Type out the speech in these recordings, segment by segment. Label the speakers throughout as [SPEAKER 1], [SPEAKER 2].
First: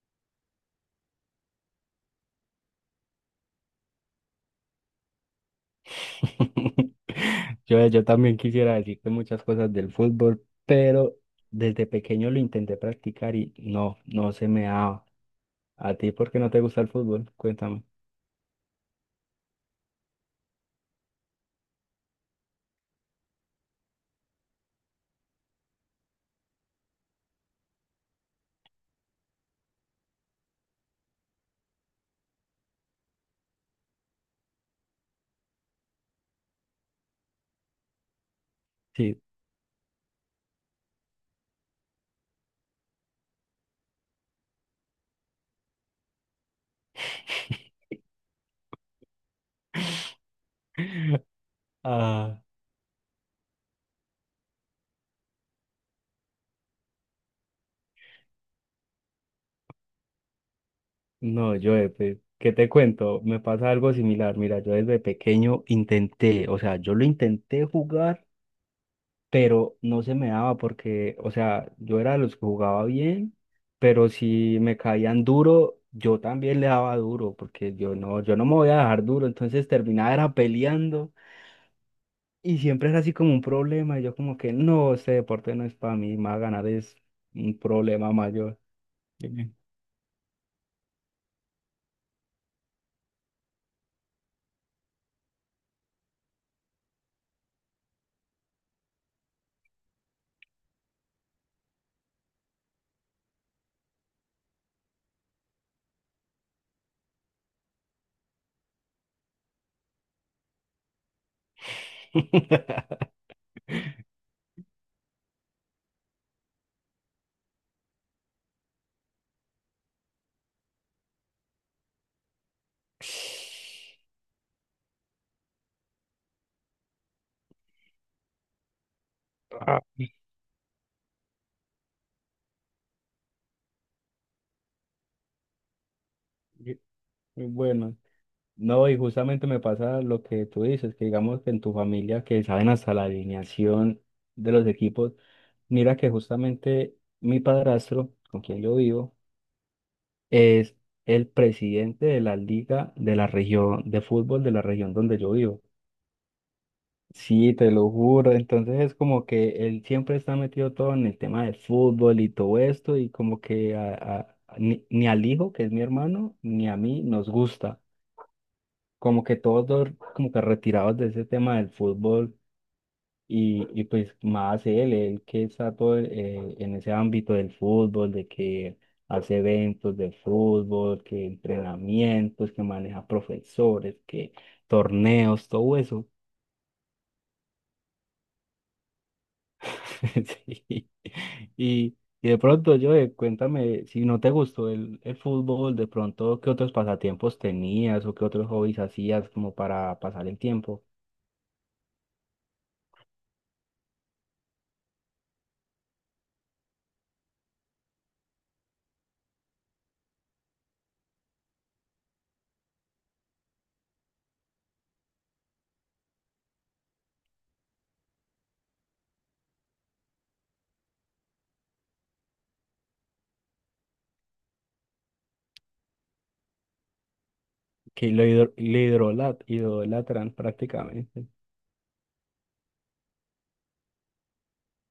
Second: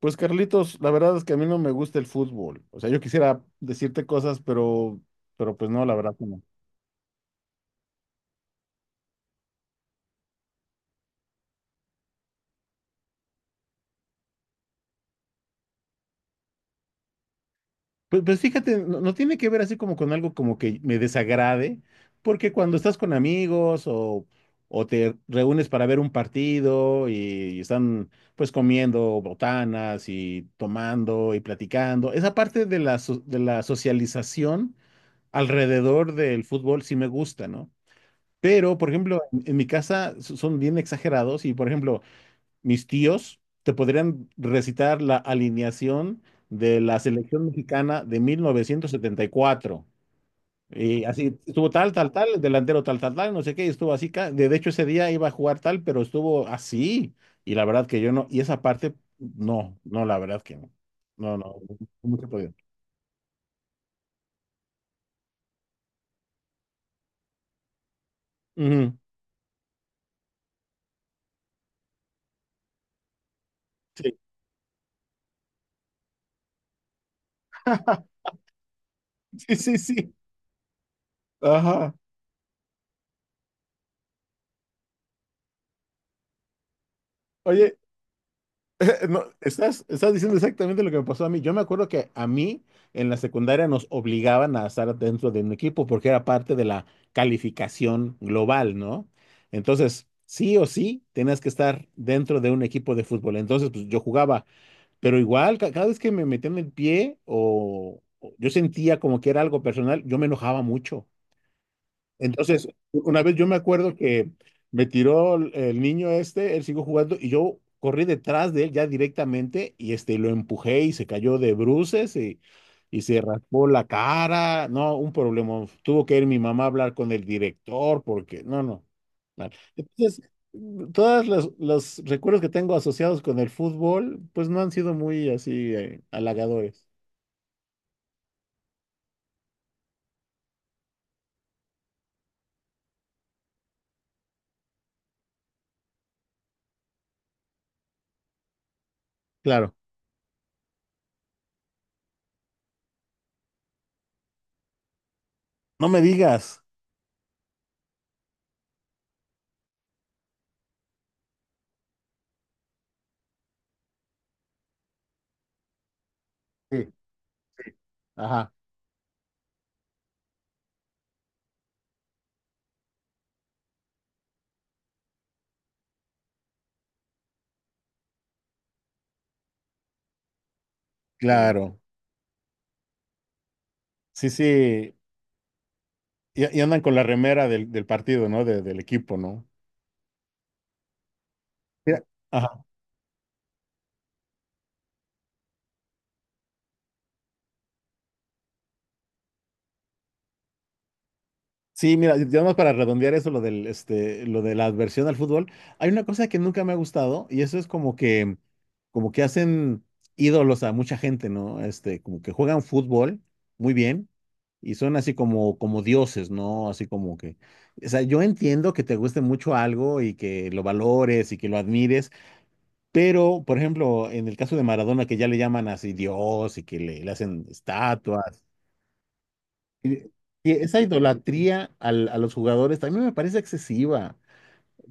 [SPEAKER 1] Pues Carlitos, la verdad es que a mí no me gusta el fútbol. O sea, yo quisiera decirte cosas, pero pues no, la verdad que no.
[SPEAKER 2] Yo también quisiera decirte muchas cosas del fútbol, pero desde pequeño lo intenté practicar y no se me daba. ¿A ti por qué no te gusta el fútbol? Cuéntame.
[SPEAKER 1] Pues, fíjate, no tiene que ver así como con algo como que me desagrade, porque cuando estás con amigos o te reúnes para ver un partido y, están pues comiendo botanas y tomando y platicando, esa parte de la, de la socialización alrededor del fútbol sí me gusta, ¿no? Pero, por
[SPEAKER 2] Sí.
[SPEAKER 1] ejemplo, en mi casa son bien exagerados y, por ejemplo, mis tíos te podrían recitar la alineación de la selección mexicana de 1974. Y cuatro. Y así estuvo tal, tal, tal,
[SPEAKER 2] Ah,
[SPEAKER 1] el delantero tal, tal, tal, no sé qué, y estuvo así. De hecho, ese día iba a jugar tal, pero estuvo así. Y la verdad que yo no, y esa parte, no, no, la verdad que no. No, no,
[SPEAKER 2] no, yo,
[SPEAKER 1] no no
[SPEAKER 2] pues,
[SPEAKER 1] se podía.
[SPEAKER 2] ¿qué te cuento? Me pasa algo similar. Mira, yo desde pequeño intenté, o sea, yo lo intenté jugar
[SPEAKER 1] Ujú,
[SPEAKER 2] pero no se me daba porque, o sea, yo era de los que jugaba bien, pero
[SPEAKER 1] sí.
[SPEAKER 2] si me caían duro, yo también le daba duro, porque yo no me voy a dejar duro,
[SPEAKER 1] Sí,
[SPEAKER 2] entonces
[SPEAKER 1] sí, sí.
[SPEAKER 2] terminaba era peleando
[SPEAKER 1] Ajá.
[SPEAKER 2] y siempre era así como un problema, y yo como que no, este deporte no es para mí, más ganar es un
[SPEAKER 1] Oye,
[SPEAKER 2] problema mayor.
[SPEAKER 1] no,
[SPEAKER 2] Sí.
[SPEAKER 1] estás, estás diciendo exactamente lo que me pasó a mí. Yo me acuerdo que a mí en la secundaria nos obligaban a estar dentro de un equipo porque era parte de la calificación global, ¿no? Entonces, sí o sí, tenías que estar dentro de un equipo de fútbol. Entonces, pues yo jugaba, pero igual, cada vez que me metían el pie o yo sentía como que era algo personal, yo me enojaba mucho. Entonces, una vez yo me acuerdo que me tiró el niño este, él siguió jugando y yo corrí detrás de él ya directamente y este lo empujé y se cayó de bruces y se raspó la cara. No, un problema. Tuvo que ir mi mamá a hablar con el director porque, no, no. Mal.
[SPEAKER 2] Ah,
[SPEAKER 1] Entonces, todos los recuerdos que tengo asociados con el fútbol, pues no han sido muy así
[SPEAKER 2] y-
[SPEAKER 1] halagadores.
[SPEAKER 2] y bueno. No, y justamente me pasa lo que tú dices, que digamos que en tu familia que saben hasta la alineación de los equipos, mira que justamente mi padrastro, con quien yo vivo,
[SPEAKER 1] Claro.
[SPEAKER 2] es el presidente de la liga de la región de fútbol de la región donde yo vivo.
[SPEAKER 1] No me digas.
[SPEAKER 2] Sí, te lo juro, entonces es como que él siempre está metido todo en el tema del fútbol y todo esto, y como que ni al hijo, que es mi hermano, ni a
[SPEAKER 1] Sí.
[SPEAKER 2] mí nos gusta.
[SPEAKER 1] Ajá.
[SPEAKER 2] Como que todos dos como que retirados de ese tema del fútbol y pues más él, que está todo en ese ámbito del fútbol, de que hace eventos de fútbol,
[SPEAKER 1] Sí.
[SPEAKER 2] que
[SPEAKER 1] Claro.
[SPEAKER 2] entrenamientos, que maneja profesores,
[SPEAKER 1] Sí,
[SPEAKER 2] que
[SPEAKER 1] sí.
[SPEAKER 2] torneos, todo eso.
[SPEAKER 1] Y andan con la remera del, del partido, ¿no? De- del equipo, ¿no?
[SPEAKER 2] Sí. Y,
[SPEAKER 1] Mira,
[SPEAKER 2] y de
[SPEAKER 1] ajá.
[SPEAKER 2] pronto, yo cuéntame, si no te gustó el fútbol, de pronto, ¿qué otros pasatiempos tenías o qué otros hobbies hacías como para pasar el tiempo?
[SPEAKER 1] Sí, mira, ya más para redondear eso, lo del, este, lo de la adversión al fútbol, hay una cosa que nunca me ha gustado y eso es como que hacen ídolos a mucha gente, ¿no? Este, como que juegan fútbol muy bien y son así como, como dioses, ¿no? Así como que, o sea, yo entiendo que te guste mucho algo y que lo valores y que lo admires. Pero, por ejemplo, en el caso de Maradona, que ya le llaman así Dios y que le hacen
[SPEAKER 2] Que lo,
[SPEAKER 1] estatuas,
[SPEAKER 2] le hidrola idolatran
[SPEAKER 1] y esa
[SPEAKER 2] prácticamente.
[SPEAKER 1] idolatría a los jugadores también me parece excesiva.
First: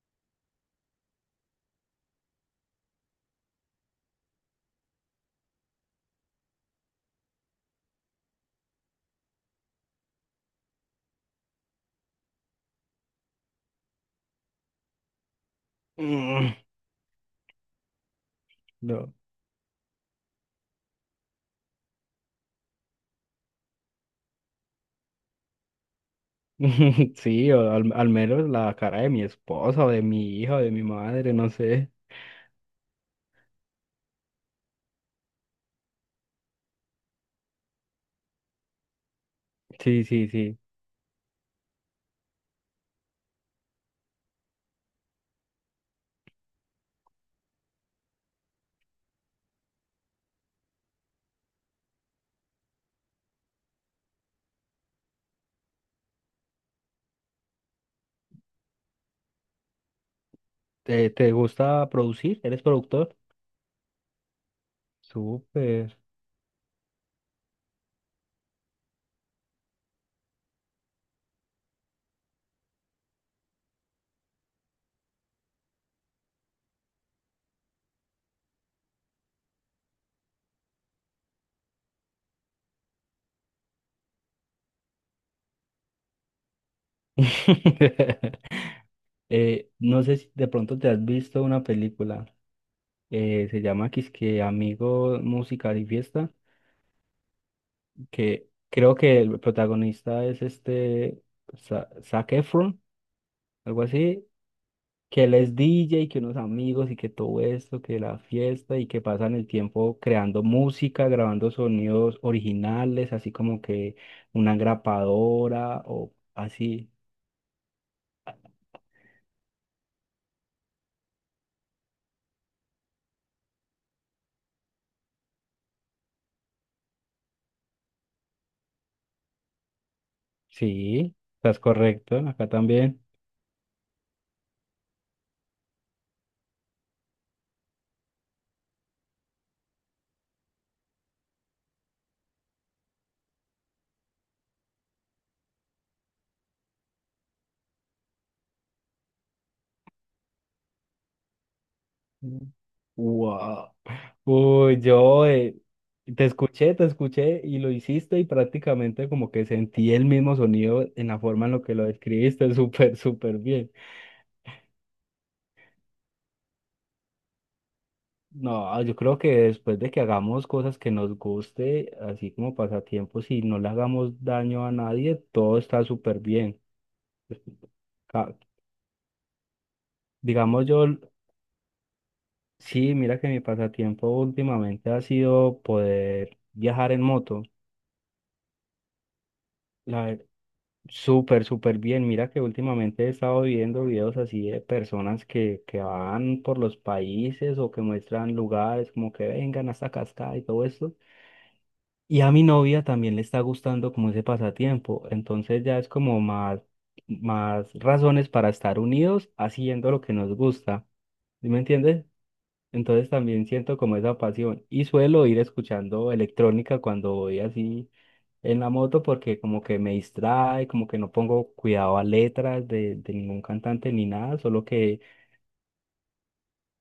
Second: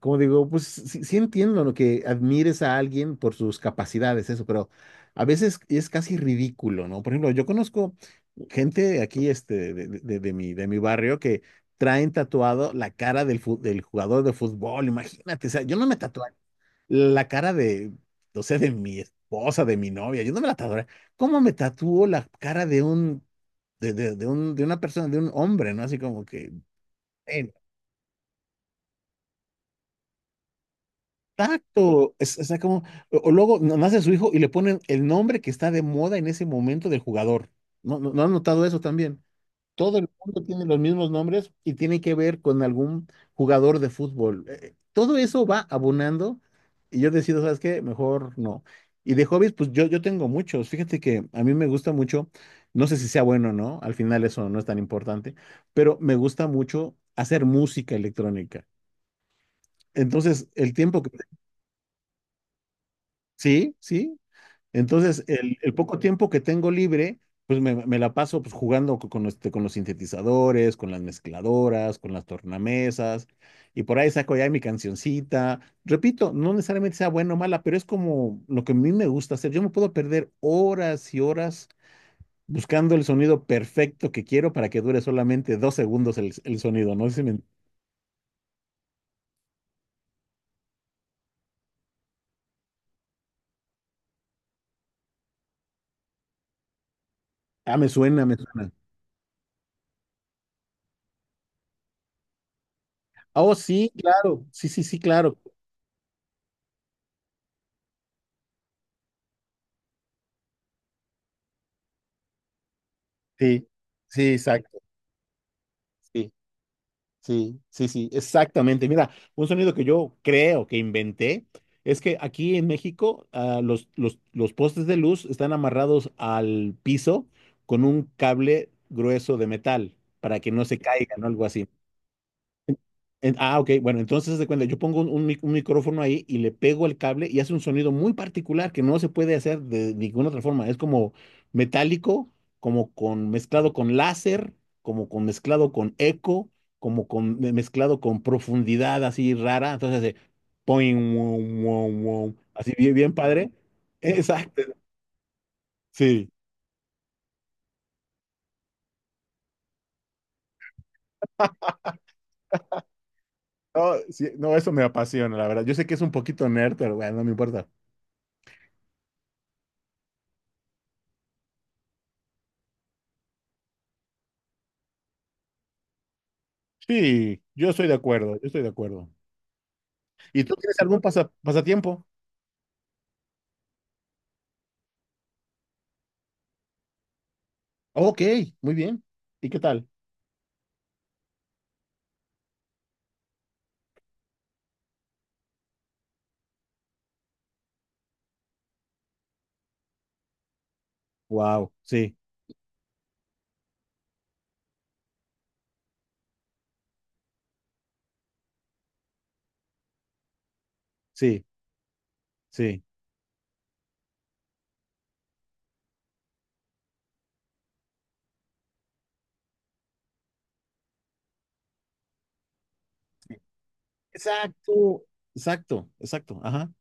[SPEAKER 1] Como digo, pues sí, sí entiendo lo que admires a alguien por sus capacidades, eso, pero a veces es casi ridículo, ¿no? Por ejemplo, yo conozco gente aquí este, de, de mi barrio que traen tatuado la cara del, del jugador de fútbol, imagínate, o sea, yo no me tatuaría
[SPEAKER 2] Mm.
[SPEAKER 1] la cara de, o sea, de mi
[SPEAKER 2] No.
[SPEAKER 1] esposa, de mi novia, yo no me la tatué. ¿Cómo me tatuó la cara de un, de un, de una persona, de un hombre, ¿no? Así como que,
[SPEAKER 2] Sí,
[SPEAKER 1] el
[SPEAKER 2] o al, al menos la cara de mi esposa o de mi hija o de mi madre, no sé.
[SPEAKER 1] tacto, es, o sea, como, o luego nace su hijo y le ponen el nombre que está de moda en ese momento del jugador. ¿No, no, no han notado eso también? Todo
[SPEAKER 2] Sí,
[SPEAKER 1] el
[SPEAKER 2] sí,
[SPEAKER 1] mundo
[SPEAKER 2] sí.
[SPEAKER 1] tiene los mismos nombres y tiene que ver con algún jugador de fútbol. Todo eso va abonando y yo decido, ¿sabes qué? Mejor no. Y de hobbies, pues yo tengo muchos. Fíjate que a mí me gusta mucho, no sé si sea bueno o no, al final eso no es tan importante, pero me gusta mucho hacer música electrónica. Entonces, el tiempo
[SPEAKER 2] ¿Te,
[SPEAKER 1] que...
[SPEAKER 2] te gusta producir? ¿Eres productor?
[SPEAKER 1] Sí, sí, entonces, el
[SPEAKER 2] Súper.
[SPEAKER 1] poco tiempo que tengo libre, pues me la paso pues, jugando con, este, con los sintetizadores, con las mezcladoras, con las tornamesas, y por ahí saco ya mi cancioncita. Repito, no necesariamente sea buena o mala, pero es como lo que a mí me gusta hacer. Yo me puedo perder horas y horas buscando el sonido perfecto que quiero para que dure solamente dos segundos el sonido, ¿no? Si me-
[SPEAKER 2] No sé si de pronto te has visto una película, se llama Quisque Amigo, Música y Fiesta,
[SPEAKER 1] ah, me suena, me
[SPEAKER 2] que
[SPEAKER 1] suena.
[SPEAKER 2] creo que el protagonista es este Zac Efron,
[SPEAKER 1] Ah, oh,
[SPEAKER 2] algo
[SPEAKER 1] sí,
[SPEAKER 2] así,
[SPEAKER 1] claro, sí, sí, sí,
[SPEAKER 2] que él
[SPEAKER 1] claro.
[SPEAKER 2] es DJ, que unos amigos y que todo esto, que la fiesta y que pasan el tiempo creando música, grabando sonidos originales, así como
[SPEAKER 1] Sí,
[SPEAKER 2] que
[SPEAKER 1] sí,
[SPEAKER 2] una
[SPEAKER 1] exacto.
[SPEAKER 2] grapadora o
[SPEAKER 1] Sí.
[SPEAKER 2] así.
[SPEAKER 1] Sí, sí, sí, exactamente. Mira, un sonido que yo creo que inventé es que aquí en México los postes de luz están amarrados al piso con un cable grueso de metal para que no se
[SPEAKER 2] Sí,
[SPEAKER 1] caigan o algo
[SPEAKER 2] estás
[SPEAKER 1] así.
[SPEAKER 2] correcto, acá también.
[SPEAKER 1] Ok, bueno, entonces haz de cuenta, yo pongo un, un micrófono ahí y le pego el cable y hace un sonido muy particular que no se puede hacer de ninguna otra forma. Es como metálico, como con mezclado con láser, como con mezclado con eco, como con mezclado con profundidad así rara. Entonces hace poing, wow, wow, wow,
[SPEAKER 2] Mm.
[SPEAKER 1] así bien, bien padre.
[SPEAKER 2] Wow.
[SPEAKER 1] Exacto.
[SPEAKER 2] Uy, yo te
[SPEAKER 1] Sí.
[SPEAKER 2] escuché, te escuché y lo hiciste y prácticamente como que sentí el mismo sonido en la forma en lo que lo describiste, súper, súper bien.
[SPEAKER 1] No, sí, no, eso me apasiona, la verdad. Yo sé que es un poquito nerd, pero bueno, no me importa.
[SPEAKER 2] No, yo creo que después de que hagamos cosas que nos guste, así como pasatiempos, y no le hagamos daño a nadie, todo está súper bien.
[SPEAKER 1] Sí, yo estoy de
[SPEAKER 2] Ca-
[SPEAKER 1] acuerdo, yo estoy de acuerdo. ¿Y tú
[SPEAKER 2] Digamos
[SPEAKER 1] tienes
[SPEAKER 2] yo,
[SPEAKER 1] algún pasatiempo?
[SPEAKER 2] sí, mira que mi pasatiempo últimamente ha sido poder viajar en moto.
[SPEAKER 1] Ok, muy bien. ¿Y qué tal?
[SPEAKER 2] La ver- Súper, súper bien. Mira que últimamente he estado viendo videos así de personas que van por los países o que muestran lugares como que vengan hasta Cascada y todo esto.
[SPEAKER 1] Wow, sí,
[SPEAKER 2] Y a mi novia también le está gustando como ese pasatiempo, entonces ya es como más, más razones para estar unidos haciendo lo que nos gusta,
[SPEAKER 1] sí,
[SPEAKER 2] ¿sí me entiendes?
[SPEAKER 1] sí.
[SPEAKER 2] Entonces también siento como esa pasión y suelo ir escuchando electrónica cuando voy así en la moto porque como que me distrae, como que no pongo cuidado a letras de ningún cantante ni nada, solo que
[SPEAKER 1] Exacto, exacto, exacto. Ajá,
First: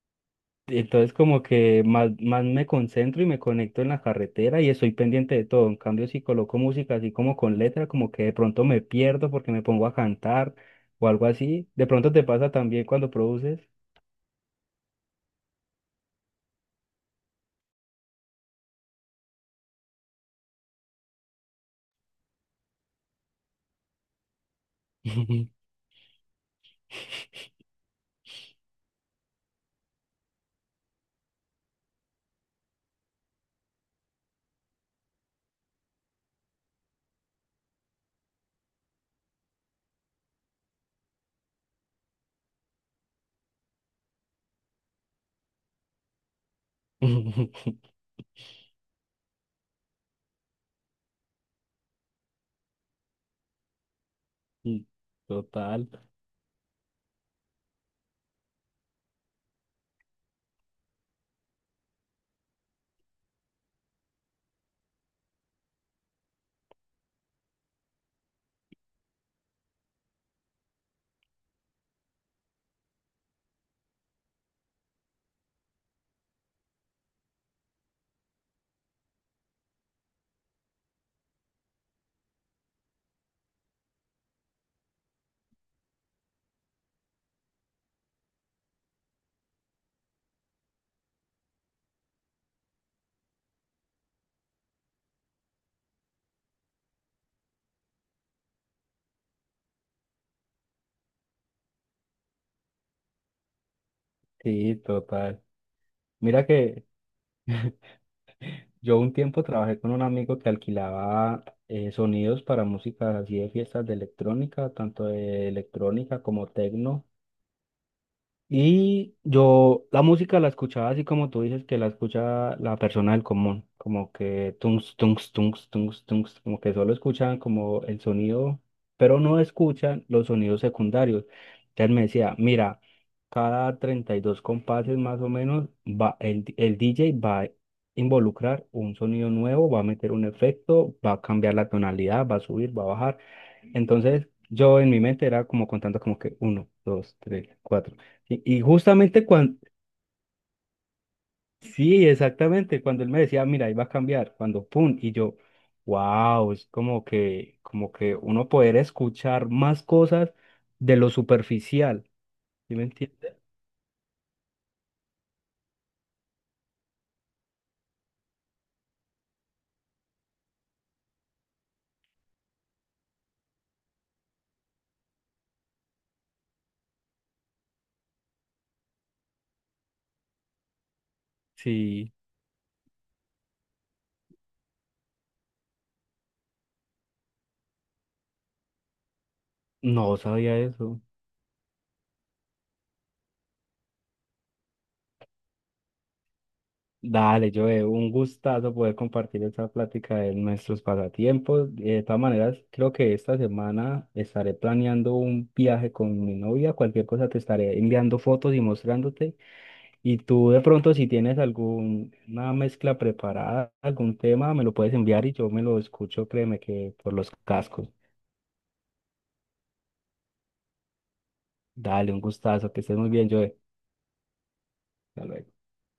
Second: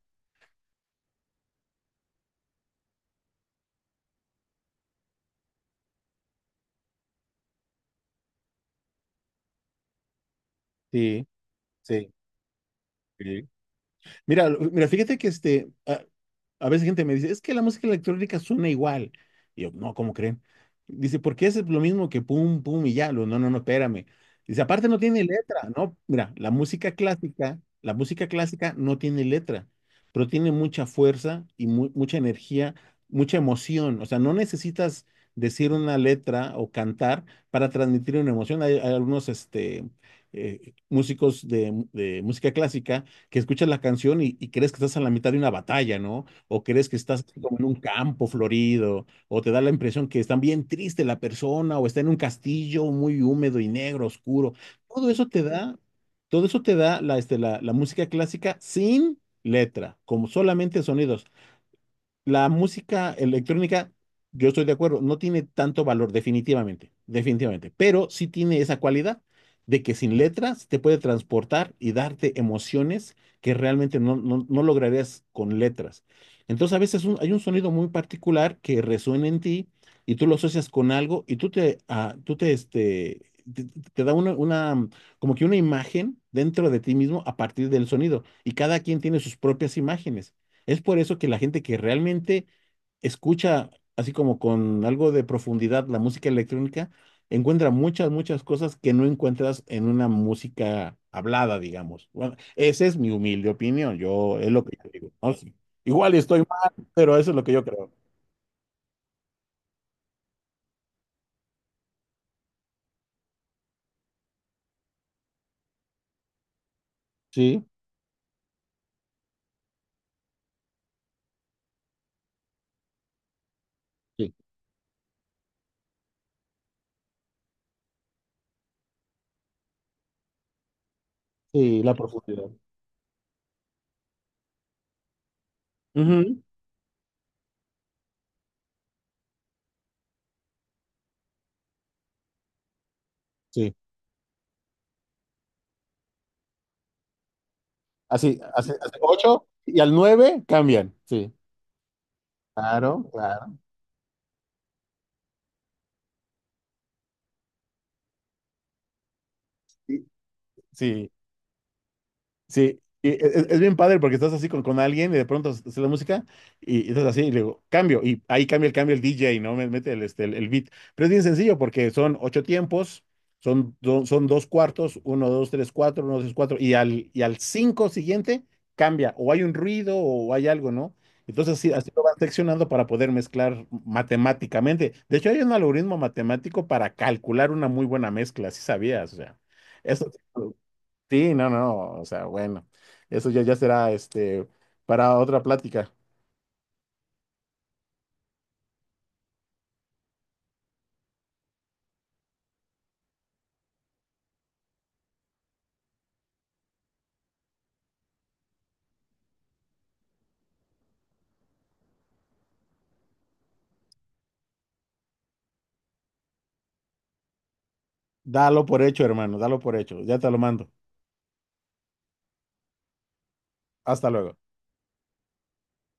[SPEAKER 2] entonces como que más, más me concentro y me conecto en la carretera y estoy pendiente de todo. En cambio, si coloco música así como con letra, como que de pronto me pierdo porque me pongo a cantar o
[SPEAKER 1] sí,
[SPEAKER 2] algo así. De
[SPEAKER 1] sí.
[SPEAKER 2] pronto te pasa también cuando
[SPEAKER 1] Sí.
[SPEAKER 2] produces.
[SPEAKER 1] Mira, mira, fíjate que este, a veces gente me dice, es que la música electrónica suena igual. Y yo, no, ¿cómo creen? Dice, porque es lo mismo que pum, pum y ya. Lo, no, no, no, espérame. Dice, aparte no tiene letra, ¿no? Mira, la música clásica no tiene letra, pero tiene mucha fuerza y mucha energía, mucha emoción. O sea, no necesitas decir una letra o cantar para transmitir una emoción. Hay algunos, este, músicos de música clásica que escuchas la canción y crees que estás a la mitad de una batalla, ¿no? O crees que estás así como en un campo florido, o te da la impresión que está bien triste la persona, o está en un castillo muy húmedo y negro, oscuro.
[SPEAKER 2] Y
[SPEAKER 1] Todo eso te da,
[SPEAKER 2] total,
[SPEAKER 1] todo eso te da la, este, la música clásica sin letra, como solamente sonidos. La música electrónica, yo estoy de acuerdo, no tiene tanto valor, definitivamente, definitivamente, pero sí tiene esa cualidad de que sin letras te puede transportar y darte emociones que realmente no, no, no lograrías con letras. Entonces a veces hay un sonido muy particular que resuena en ti y tú lo asocias con algo y tú te, ah, tú te, este, te da una, como que una imagen dentro de ti mismo a partir del sonido y cada quien tiene sus propias imágenes. Es por eso que la gente que realmente escucha así como con algo de profundidad la música electrónica, encuentra muchas, muchas cosas que no encuentras en una música hablada, digamos. Bueno, esa es mi humilde opinión, yo es lo
[SPEAKER 2] sí,
[SPEAKER 1] que yo digo, ¿no?
[SPEAKER 2] total.
[SPEAKER 1] Sí. Igual estoy
[SPEAKER 2] Mira
[SPEAKER 1] mal,
[SPEAKER 2] que
[SPEAKER 1] pero eso es lo que yo creo.
[SPEAKER 2] yo un tiempo trabajé con un amigo que alquilaba sonidos para música así de fiestas de electrónica, tanto de electrónica como tecno.
[SPEAKER 1] Sí,
[SPEAKER 2] Y yo la música la escuchaba así como tú dices que la escucha la persona del común, como
[SPEAKER 1] sí,
[SPEAKER 2] que tungs, tungs, tungs, tungs, tungs, como que solo escuchan como el sonido, pero no escuchan los sonidos secundarios.
[SPEAKER 1] sí, la
[SPEAKER 2] Entonces me decía,
[SPEAKER 1] profundidad.
[SPEAKER 2] mira, cada 32 compases más o menos va
[SPEAKER 1] Ujú,
[SPEAKER 2] el, el DJ va a involucrar un sonido nuevo, va a meter un efecto, va a cambiar la tonalidad, va a subir, va a bajar.
[SPEAKER 1] sí,
[SPEAKER 2] Entonces, yo en mi mente era como contando como que uno, dos, tres, cuatro.
[SPEAKER 1] así,
[SPEAKER 2] Y
[SPEAKER 1] así, así,
[SPEAKER 2] justamente
[SPEAKER 1] ocho
[SPEAKER 2] cuando,
[SPEAKER 1] y al nueve cambian, sí.
[SPEAKER 2] sí, exactamente, cuando
[SPEAKER 1] Claro,
[SPEAKER 2] él me decía,
[SPEAKER 1] claro.
[SPEAKER 2] mira, ahí va a cambiar, cuando pum, y yo, wow, es como que uno poder escuchar más
[SPEAKER 1] Sí,
[SPEAKER 2] cosas de
[SPEAKER 1] sí.
[SPEAKER 2] lo superficial, ¿sí
[SPEAKER 1] Sí,
[SPEAKER 2] me
[SPEAKER 1] y
[SPEAKER 2] entiendes?
[SPEAKER 1] es, bien padre porque estás así con alguien y de pronto hace la música y estás así y le digo, cambio, y ahí cambia el cambio el DJ, ¿no? Me- Mete el, este, el beat. Pero es bien sencillo porque son ocho tiempos, son, son dos cuartos, uno, dos, tres, cuatro, uno, dos, tres, cuatro, y al cinco siguiente cambia, o hay un ruido o hay algo, ¿no? Entonces sí, así lo
[SPEAKER 2] Sí,
[SPEAKER 1] vas seccionando para poder mezclar matemáticamente. De hecho, hay un algoritmo matemático para calcular una muy buena mezcla, si sabías, o sea, eso
[SPEAKER 2] no sabía eso.
[SPEAKER 1] sí, no, no, o sea, bueno, eso ya, ya será este para otra plática.
[SPEAKER 2] Dale, Joe, un gustazo poder compartir esta plática de nuestros pasatiempos. De todas maneras, creo que esta semana estaré planeando un viaje con mi novia. Cualquier cosa te estaré enviando fotos y mostrándote. Y tú de pronto, si tienes alguna mezcla preparada, algún tema, me lo puedes enviar y yo me lo escucho, créeme que por los cascos.
[SPEAKER 1] Dalo por hecho, hermano, dalo por hecho. Ya te lo mando.
[SPEAKER 2] Dale, un gustazo, que estés muy bien, Joe.
[SPEAKER 1] Hasta luego.
[SPEAKER 2] Hasta luego.